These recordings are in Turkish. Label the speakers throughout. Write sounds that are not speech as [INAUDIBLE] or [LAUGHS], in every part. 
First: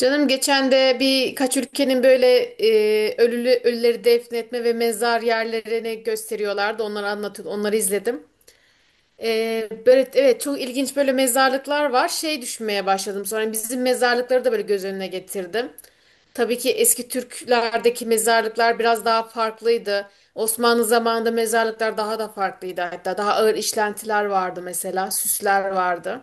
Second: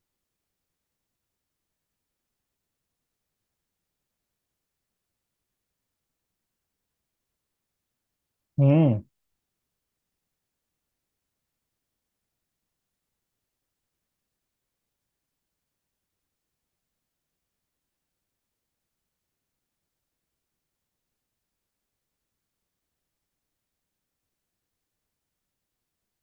Speaker 1: Canım geçen de birkaç ülkenin böyle ölüleri defnetme ve mezar yerlerini gösteriyorlardı. Onları anlatıyor, onları izledim.
Speaker 2: Hmm.
Speaker 1: Böyle evet, çok ilginç, böyle mezarlıklar var. Şey, düşünmeye başladım sonra, hani bizim mezarlıkları da böyle göz önüne getirdim. Tabii ki eski Türklerdeki mezarlıklar biraz daha farklıydı. Osmanlı zamanında mezarlıklar daha da farklıydı. Hatta daha ağır işlentiler vardı mesela, süsler vardı.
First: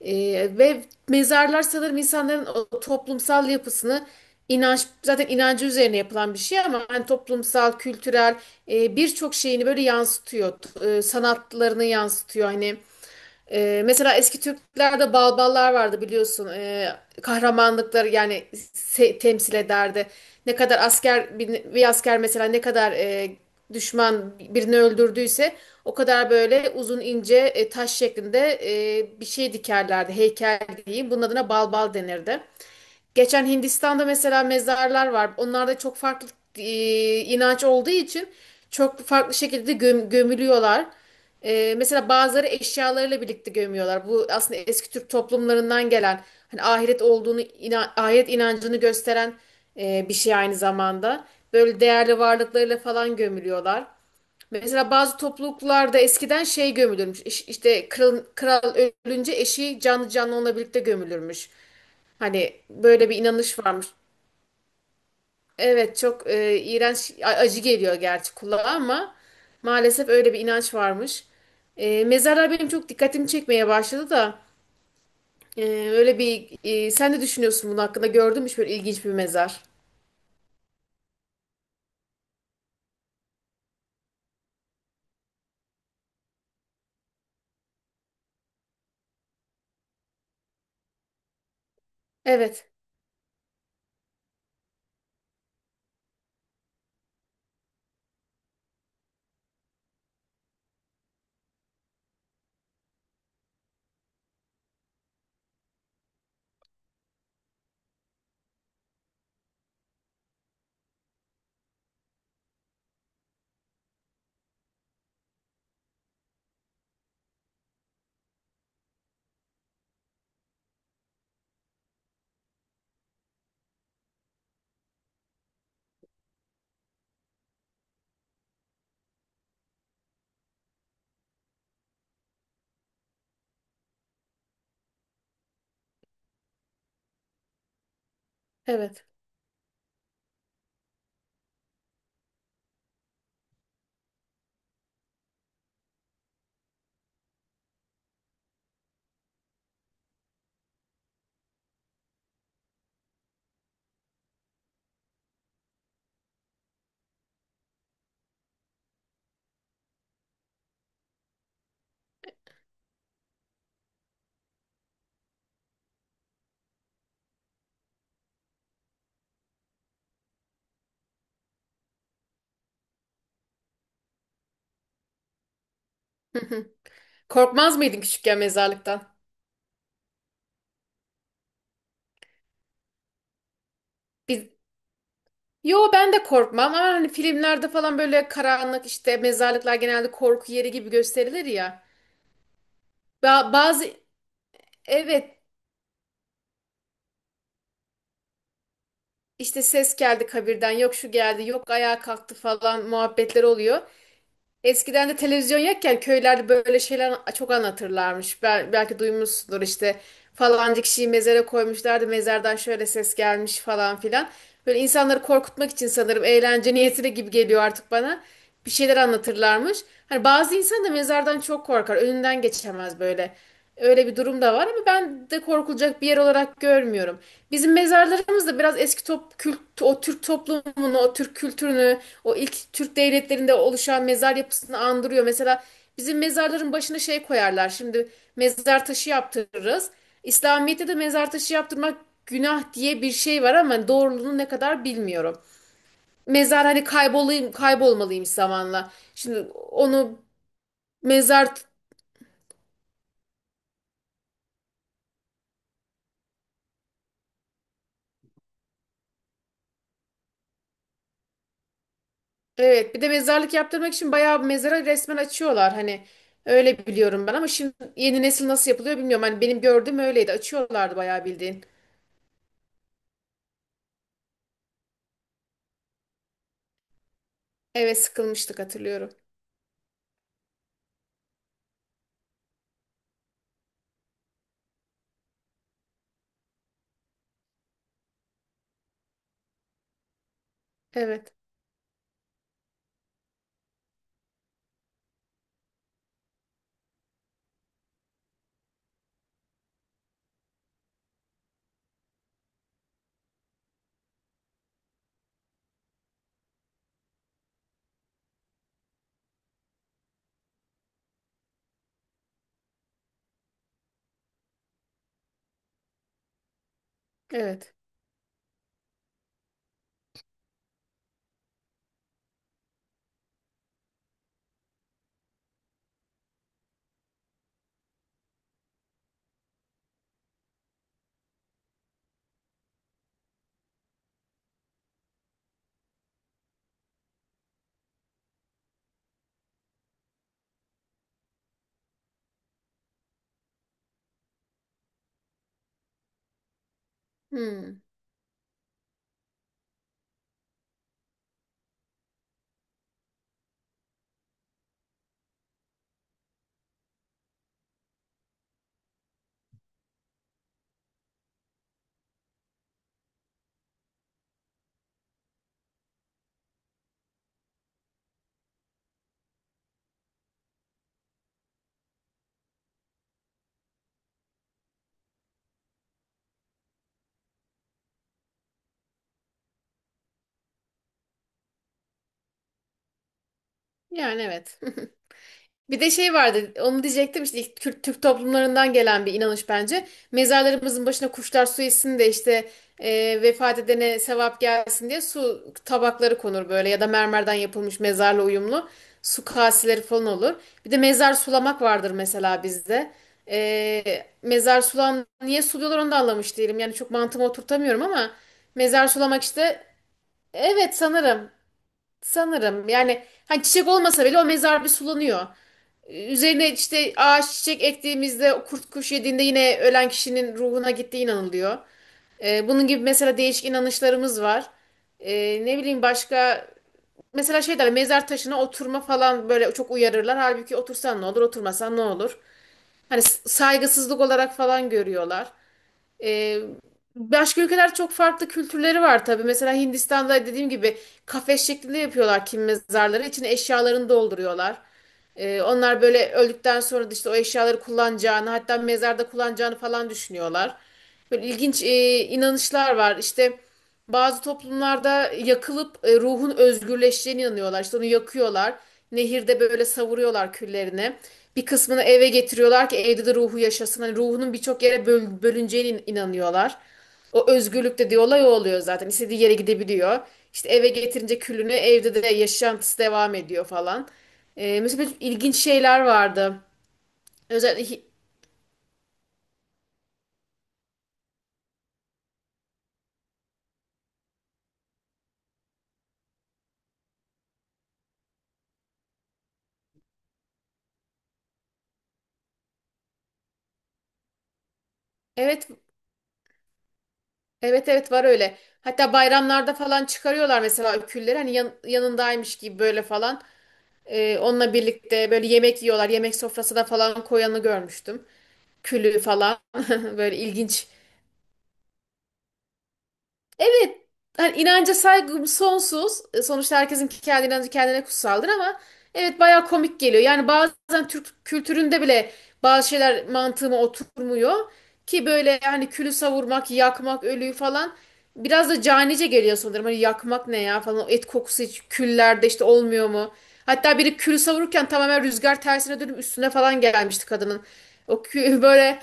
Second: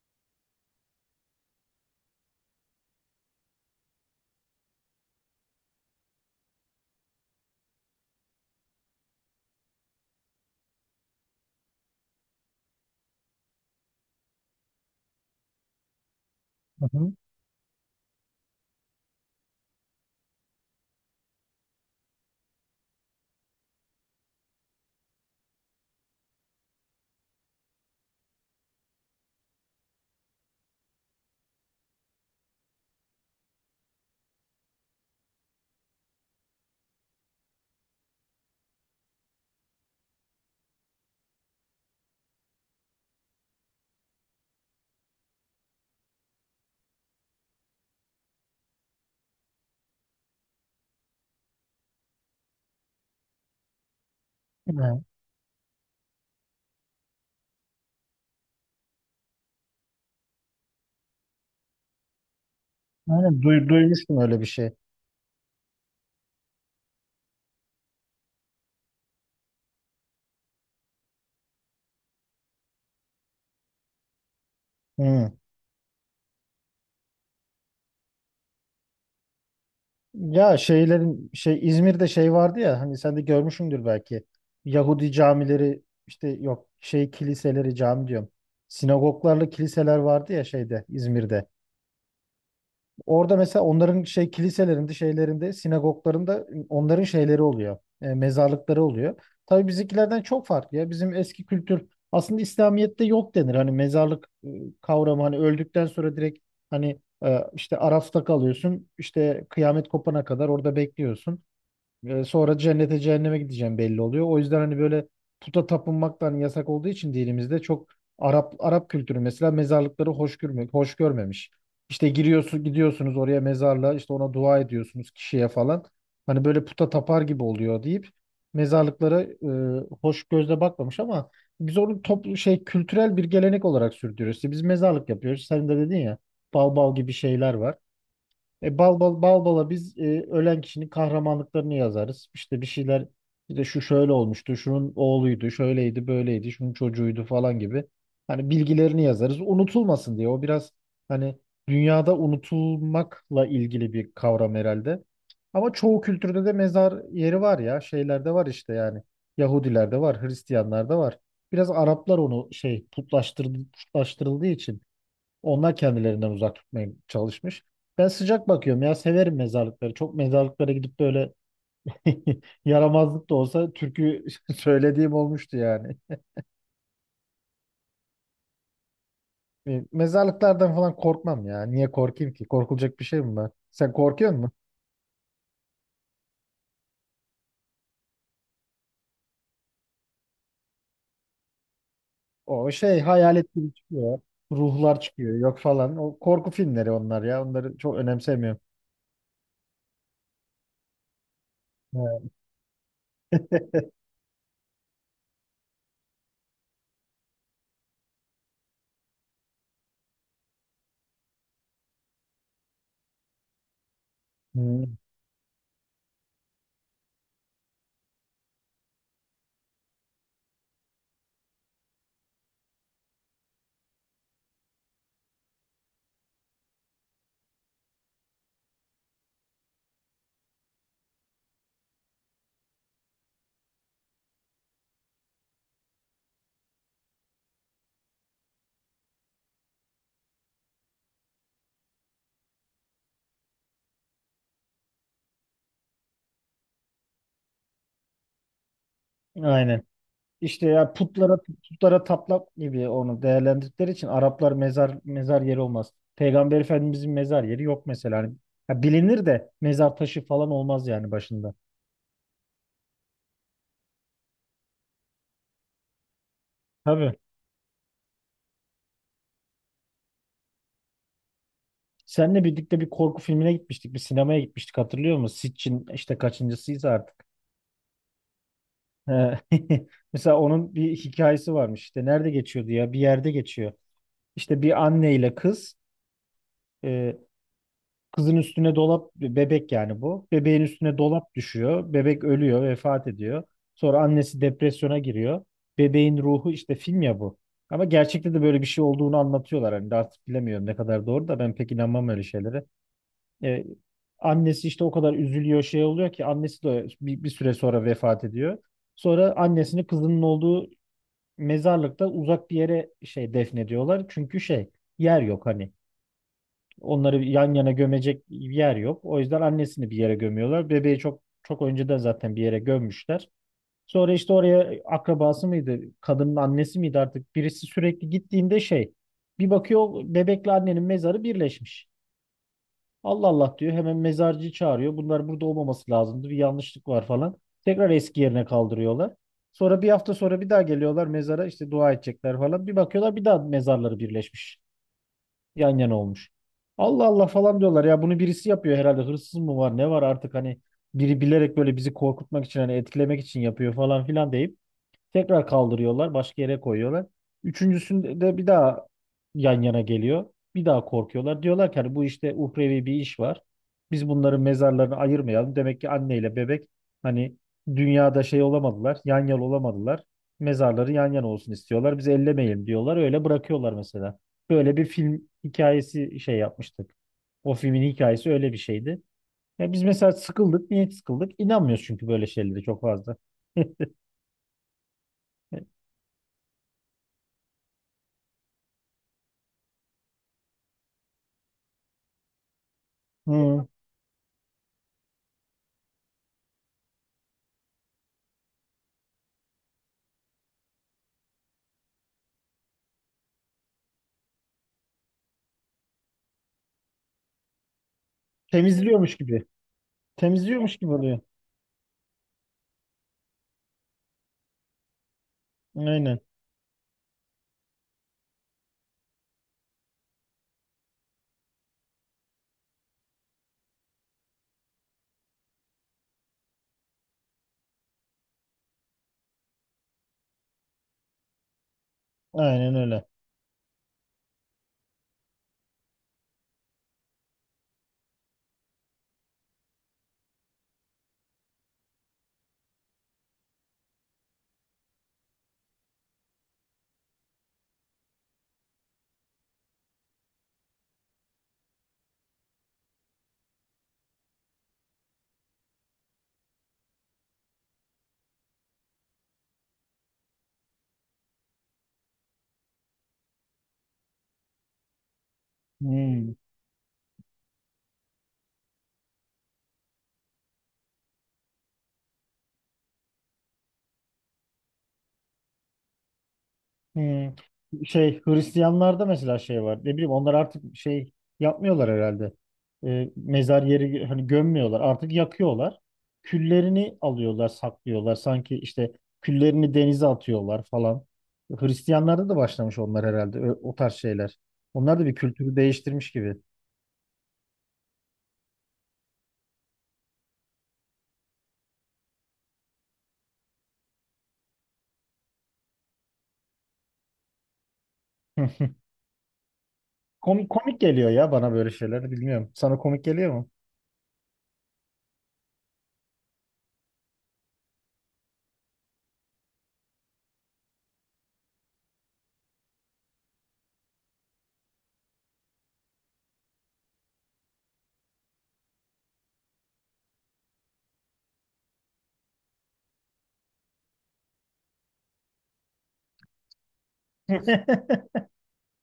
Speaker 1: Ve mezarlar sanırım insanların o toplumsal yapısını, inanç, zaten inancı üzerine yapılan bir şey ama hani toplumsal, kültürel birçok şeyini böyle yansıtıyor. Sanatlarını yansıtıyor hani. Mesela eski Türklerde balballar vardı, biliyorsun.
Speaker 2: Hı hı.
Speaker 1: Kahramanlıkları yani temsil ederdi. Ne kadar asker, bir asker mesela ne kadar düşman birini öldürdüyse o kadar böyle uzun ince taş şeklinde bir şey dikerlerdi. Heykel diyeyim. Bunun adına balbal denirdi. Geçen Hindistan'da mesela mezarlar var. Onlarda çok farklı e, inanç olduğu için çok farklı şekilde gömülüyorlar. E, mesela bazıları eşyalarıyla birlikte gömüyorlar. Bu aslında eski Türk toplumlarından gelen, hani ahiret inancını gösteren bir şey aynı zamanda. Böyle değerli varlıklarıyla falan gömülüyorlar. Mesela
Speaker 2: Yani,
Speaker 1: bazı topluluklarda eskiden şey gömülürmüş. İşte kral ölünce eşi canlı canlı onunla birlikte gömülürmüş. Hani böyle bir inanış varmış.
Speaker 2: duymuştum öyle bir şey.
Speaker 1: Evet, çok iğrenç, acı geliyor gerçi kulağa ama maalesef öyle bir inanç varmış. E, mezarlar benim çok dikkatimi çekmeye başladı da
Speaker 2: Hmm.
Speaker 1: e, öyle bir sen ne düşünüyorsun bunun hakkında? Gördün mü hiç böyle ilginç bir mezar?
Speaker 2: Ya şey İzmir'de şey vardı ya, hani sen de görmüşsündür belki. Yahudi camileri, işte yok şey kiliseleri, cami diyorum. Sinagoglarla kiliseler vardı ya şeyde, İzmir'de.
Speaker 1: Evet,
Speaker 2: Orada mesela onların şey kiliselerinde, şeylerinde, sinagoglarında onların şeyleri oluyor, mezarlıkları oluyor. Tabii bizimkilerden çok farklı ya. Bizim eski kültür aslında İslamiyet'te yok denir. Hani mezarlık kavramı, hani öldükten sonra direkt hani işte Araf'ta kalıyorsun, işte kıyamet kopana kadar orada bekliyorsun. E, sonra cennete cehenneme gideceğim belli oluyor. O yüzden hani böyle puta tapınmak da hani yasak olduğu için dinimizde çok Arap kültürü mesela mezarlıkları hoş görme, hoş görmemiş. İşte giriyorsun, gidiyorsunuz oraya mezarlığa, işte ona dua ediyorsunuz, kişiye falan. Hani böyle puta tapar gibi oluyor deyip mezarlıklara hoş gözle bakmamış, ama biz onu toplu şey kültürel bir gelenek olarak sürdürüyoruz. İşte biz mezarlık yapıyoruz. Sen de dedin ya, bal bal gibi şeyler var.
Speaker 1: evet.
Speaker 2: Bal bala biz ölen kişinin kahramanlıklarını yazarız. İşte bir şeyler, işte şu şöyle olmuştu, şunun oğluydu, şöyleydi, böyleydi, şunun çocuğuydu falan gibi. Hani bilgilerini yazarız, unutulmasın diye. O biraz hani dünyada unutulmakla ilgili bir kavram herhalde. Ama çoğu kültürde de mezar yeri var ya. Şeylerde var işte, yani. Yahudilerde var, Hristiyanlarda var. Biraz Araplar onu şey putlaştırdı, putlaştırıldığı için onlar kendilerinden uzak tutmaya çalışmış. Ben sıcak bakıyorum ya, severim mezarlıkları. Çok mezarlıklara gidip böyle [LAUGHS] yaramazlık da olsa türkü [LAUGHS] söylediğim olmuştu yani.
Speaker 1: [LAUGHS] Korkmaz mıydın küçükken mezarlıktan?
Speaker 2: E, mezarlıklardan falan korkmam ya. Niye korkayım ki? Korkulacak bir şey mi var? Sen korkuyor
Speaker 1: Biz,
Speaker 2: musun?
Speaker 1: yo ben de korkmam ama hani filmlerde falan böyle karanlık, işte mezarlıklar genelde korku yeri gibi gösterilir ya.
Speaker 2: O şey hayalet gibi
Speaker 1: Bazı,
Speaker 2: çıkıyor. Ruhlar çıkıyor,
Speaker 1: evet.
Speaker 2: yok falan. O korku filmleri onlar ya. Onları çok önemsemiyorum.
Speaker 1: İşte ses geldi kabirden, yok şu geldi, yok ayağa
Speaker 2: Evet.
Speaker 1: kalktı falan muhabbetler oluyor.
Speaker 2: [LAUGHS]
Speaker 1: Eskiden de televizyon yokken köylerde böyle şeyler çok anlatırlarmış. Belki duymuşsundur, işte falanca kişiyi mezara koymuşlardı. Mezardan şöyle ses gelmiş falan filan. Böyle
Speaker 2: Hı.
Speaker 1: insanları korkutmak için sanırım, eğlence niyetine gibi geliyor artık bana. Bir şeyler anlatırlarmış. Hani bazı insan da mezardan çok korkar. Önünden geçemez böyle. Öyle bir durum da var ama ben de korkulacak bir yer olarak görmüyorum. Bizim mezarlarımız da biraz eski o Türk toplumunu, o Türk kültürünü, o ilk Türk devletlerinde oluşan mezar yapısını andırıyor. Mesela bizim mezarların başına şey koyarlar. Şimdi mezar taşı yaptırırız. İslamiyet'te de mezar taşı yaptırmak günah diye bir şey var ama doğruluğunu ne kadar bilmiyorum. Mezar, hani kaybolmalıymış zamanla. Şimdi
Speaker 2: Aynen.
Speaker 1: onu
Speaker 2: İşte ya
Speaker 1: mezar,
Speaker 2: putlara tapmak gibi onu değerlendirdikleri için Araplar mezar yeri olmaz. Peygamber Efendimizin mezar yeri yok mesela. Hani, ha bilinir de mezar taşı falan olmaz yani başında.
Speaker 1: evet. Bir de mezarlık yaptırmak için bayağı bir mezara resmen açıyorlar, hani öyle
Speaker 2: Tabii.
Speaker 1: biliyorum ben ama şimdi yeni nesil nasıl yapılıyor bilmiyorum. Hani benim gördüğüm öyleydi. Açıyorlardı bayağı bildiğin.
Speaker 2: Seninle birlikte bir korku filmine gitmiştik. Bir sinemaya gitmiştik, hatırlıyor musun? Sitchin işte, kaçıncısıyız artık.
Speaker 1: Evet, sıkılmıştık, hatırlıyorum.
Speaker 2: He. [LAUGHS] Mesela onun bir hikayesi varmış. İşte nerede geçiyordu ya? Bir yerde geçiyor. İşte bir anne ile kız, e, kızın üstüne dolap, bebek yani bu. Bebeğin üstüne dolap
Speaker 1: Evet.
Speaker 2: düşüyor. Bebek ölüyor, vefat ediyor. Sonra annesi depresyona giriyor. Bebeğin ruhu, işte film ya bu. Ama gerçekte de böyle bir şey olduğunu anlatıyorlar. Hani de artık bilemiyorum ne kadar doğru, da ben pek inanmam öyle şeylere. Ee, Annesi işte o kadar üzülüyor şey oluyor ki, annesi de bir süre sonra vefat ediyor. Sonra annesini, kızının olduğu mezarlıkta uzak bir yere şey defnediyorlar. Çünkü şey, yer yok hani. Onları yan yana
Speaker 1: Evet.
Speaker 2: gömecek bir yer yok. O yüzden annesini bir yere gömüyorlar. Bebeği çok çok önceden zaten bir yere gömmüşler. Sonra işte oraya akrabası mıydı, kadının annesi miydi artık, birisi sürekli gittiğinde şey, bir bakıyor bebekle annenin mezarı birleşmiş. Allah Allah diyor, hemen mezarcıyı çağırıyor. Bunlar burada olmaması lazımdı, bir yanlışlık var falan. Tekrar eski yerine kaldırıyorlar. Sonra bir hafta sonra bir daha geliyorlar mezara, işte dua edecekler falan. Bir bakıyorlar, bir daha mezarları birleşmiş, yan yana olmuş. Allah Allah falan
Speaker 1: Hmm.
Speaker 2: diyorlar ya, bunu birisi yapıyor herhalde, hırsız mı var ne var artık, hani biri bilerek böyle bizi korkutmak için, hani etkilemek için yapıyor falan filan deyip tekrar kaldırıyorlar, başka yere koyuyorlar. Üçüncüsünde de bir daha yan yana geliyor. Bir daha korkuyorlar. Diyorlar ki, hani bu işte uhrevi bir iş var. Biz bunların mezarlarını ayırmayalım. Demek ki anneyle bebek hani dünyada şey olamadılar, yan yana olamadılar. Mezarları yan yana olsun istiyorlar. Biz ellemeyelim diyorlar. Öyle bırakıyorlar mesela. Böyle bir film hikayesi şey yapmıştık. O filmin hikayesi öyle bir şeydi. Ya biz mesela sıkıldık. Niye sıkıldık? İnanmıyoruz çünkü böyle şeylere çok fazla. [LAUGHS]
Speaker 1: Yani evet. Bir de şey vardı, onu diyecektim, işte ilk Kürt Türk toplumlarından gelen bir inanış bence. Mezarlarımızın başına kuşlar su içsin de işte vefat
Speaker 2: Hı.
Speaker 1: edene sevap gelsin diye su tabakları konur böyle, ya da mermerden yapılmış mezarla uyumlu su kaseleri falan olur. Bir de mezar sulamak vardır mesela bizde. E, mezar sulan niye suluyorlar onu da anlamış değilim. Yani çok mantığıma oturtamıyorum ama mezar
Speaker 2: Temizliyormuş
Speaker 1: sulamak
Speaker 2: gibi.
Speaker 1: işte,
Speaker 2: Temizliyormuş
Speaker 1: evet
Speaker 2: gibi oluyor.
Speaker 1: sanırım, sanırım yani, hani çiçek olmasa bile o mezar bir sulanıyor.
Speaker 2: Aynen.
Speaker 1: Üzerine işte ağaç çiçek ektiğimizde kurt kuş yediğinde yine ölen kişinin ruhuna gittiği inanılıyor. Bunun gibi mesela değişik inanışlarımız var. Ne bileyim, başka mesela şey derler, mezar taşına oturma falan, böyle çok uyarırlar. Halbuki otursan ne olur, oturmasan ne olur.
Speaker 2: Aynen
Speaker 1: Hani
Speaker 2: öyle.
Speaker 1: saygısızlık olarak falan görüyorlar. Ee, başka ülkeler, çok farklı kültürleri var tabii. Mesela Hindistan'da dediğim gibi kafes şeklinde yapıyorlar kim mezarları. İçine eşyalarını dolduruyorlar. Onlar böyle öldükten sonra da işte o eşyaları kullanacağını, hatta mezarda kullanacağını falan düşünüyorlar. Böyle ilginç inanışlar var. İşte bazı toplumlarda yakılıp ruhun özgürleşeceğine inanıyorlar. İşte onu yakıyorlar. Nehirde böyle savuruyorlar küllerini. Bir kısmını eve getiriyorlar ki evde de ruhu yaşasın. Hani ruhunun birçok yere bölüneceğine
Speaker 2: Hmm.
Speaker 1: inanıyorlar. O özgürlük dediği olay o oluyor zaten. İstediği yere gidebiliyor. İşte eve getirince külünü evde de yaşantısı devam ediyor falan. Mesela böyle ilginç şeyler vardı.
Speaker 2: Hmm.
Speaker 1: Özellikle
Speaker 2: Şey Hristiyanlarda mesela şey var. Ne bileyim, onlar artık şey yapmıyorlar herhalde. Mezar yeri hani gömmüyorlar, artık yakıyorlar. Küllerini alıyorlar, saklıyorlar. Sanki işte küllerini denize atıyorlar falan. Hristiyanlarda da başlamış onlar herhalde, o tarz şeyler. Onlar da bir
Speaker 1: evet,
Speaker 2: kültürü değiştirmiş gibi.
Speaker 1: evet var öyle. Hatta bayramlarda falan çıkarıyorlar mesela külleri, hani yanındaymış gibi böyle falan. Onunla birlikte böyle yemek yiyorlar. Yemek sofrasına falan koyanı görmüştüm.
Speaker 2: [LAUGHS]
Speaker 1: Külü falan, [LAUGHS] böyle
Speaker 2: Komik,
Speaker 1: ilginç.
Speaker 2: komik geliyor ya bana böyle şeyler. Bilmiyorum. Sana komik geliyor mu?
Speaker 1: Evet, hani inanca saygım sonsuz. E, sonuçta herkesin kendi inancı kendine kutsaldır ama evet, bayağı komik geliyor. Yani bazen Türk kültüründe bile bazı şeyler mantığıma oturmuyor ki, böyle hani külü savurmak, yakmak, ölüyü falan biraz da canice geliyor sanırım. Hani yakmak ne ya falan, o et kokusu hiç küllerde işte olmuyor mu? Hatta biri külü savururken tamamen rüzgar tersine dönüp üstüne falan gelmişti kadının.
Speaker 2: [LAUGHS]
Speaker 1: O kü [LAUGHS] böyle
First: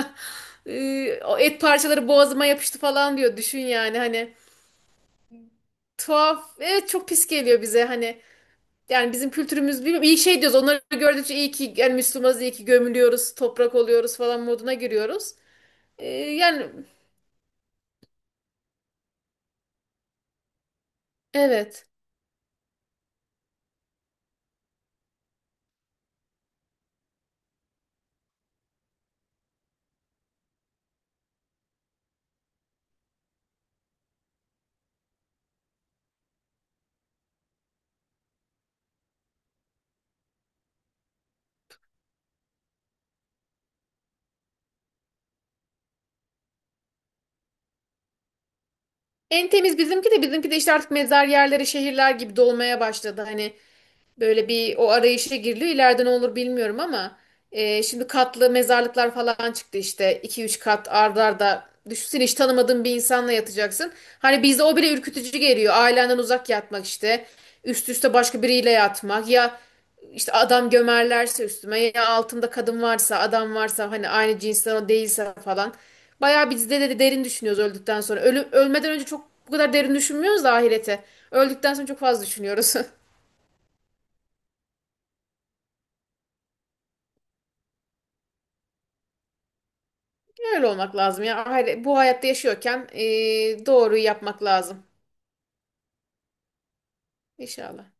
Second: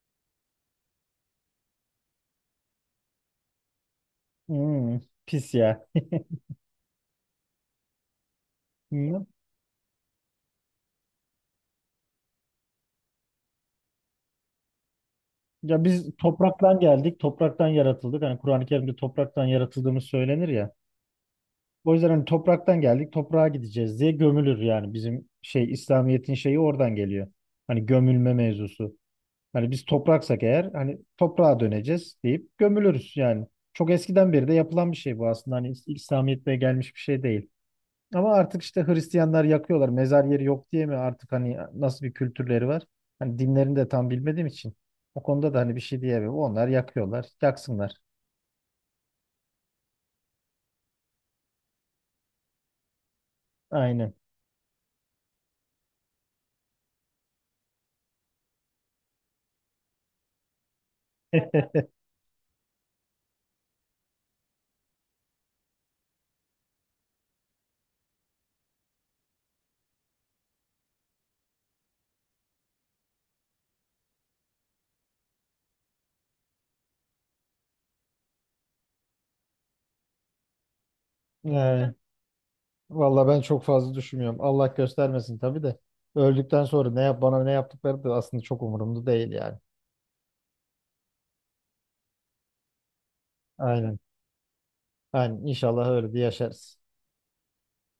Speaker 1: [LAUGHS] O et parçaları boğazıma yapıştı falan diyor. Düşün yani, hani
Speaker 2: Hmm, pis ya. [LAUGHS]
Speaker 1: tuhaf. Evet, çok pis geliyor bize hani. Yani
Speaker 2: Hmm.
Speaker 1: bizim kültürümüz, bilmiyorum. İyi şey diyoruz. Onları gördükçe iyi ki yani Müslümanız, iyi ki gömülüyoruz, toprak oluyoruz falan moduna giriyoruz.
Speaker 2: Ya biz
Speaker 1: Yani
Speaker 2: topraktan geldik, topraktan yaratıldık. Hani Kur'an-ı Kerim'de topraktan yaratıldığımız söylenir ya.
Speaker 1: evet.
Speaker 2: O yüzden hani topraktan geldik, toprağa gideceğiz diye gömülür yani, bizim şey İslamiyet'in şeyi oradan geliyor. Hani gömülme mevzusu. Hani biz topraksak eğer, hani toprağa döneceğiz deyip gömülürüz yani. Çok eskiden beri de yapılan bir şey bu aslında. Hani İslamiyet'te gelmiş bir şey değil. Ama artık işte Hristiyanlar yakıyorlar. Mezar yeri yok diye mi artık, hani nasıl bir kültürleri var? Hani dinlerini de tam bilmediğim için, o konuda da hani bir şey diyemem. Onlar yakıyorlar, yaksınlar.
Speaker 1: En temiz bizimki de, bizimki de işte artık mezar yerleri şehirler gibi dolmaya başladı. Hani
Speaker 2: Aynen.
Speaker 1: böyle bir o arayışa giriliyor. İleride ne olur bilmiyorum ama şimdi katlı mezarlıklar falan çıktı işte. İki üç kat arda. Düşünsene hiç tanımadığın bir insanla yatacaksın. Hani bizde o bile ürkütücü geliyor. Ailenden uzak yatmak işte. Üst üste başka biriyle yatmak. Ya işte adam gömerlerse üstüme, ya altımda kadın varsa, adam varsa, hani aynı cinsten o değilse falan. Bayağı biz de derin düşünüyoruz öldükten sonra. Ölmeden önce çok bu kadar derin düşünmüyoruz da, ahirete öldükten sonra
Speaker 2: Yani
Speaker 1: çok fazla düşünüyoruz. [LAUGHS]
Speaker 2: valla ben çok fazla düşünmüyorum. Allah göstermesin tabii de. Öldükten sonra ne yap bana ne yaptıkları da aslında çok umurumda değil yani.
Speaker 1: Öyle olmak lazım ya. Hayır, bu hayatta yaşıyorken
Speaker 2: Aynen.
Speaker 1: doğruyu yapmak lazım.
Speaker 2: Yani inşallah öyle bir yaşarız.
Speaker 1: İnşallah.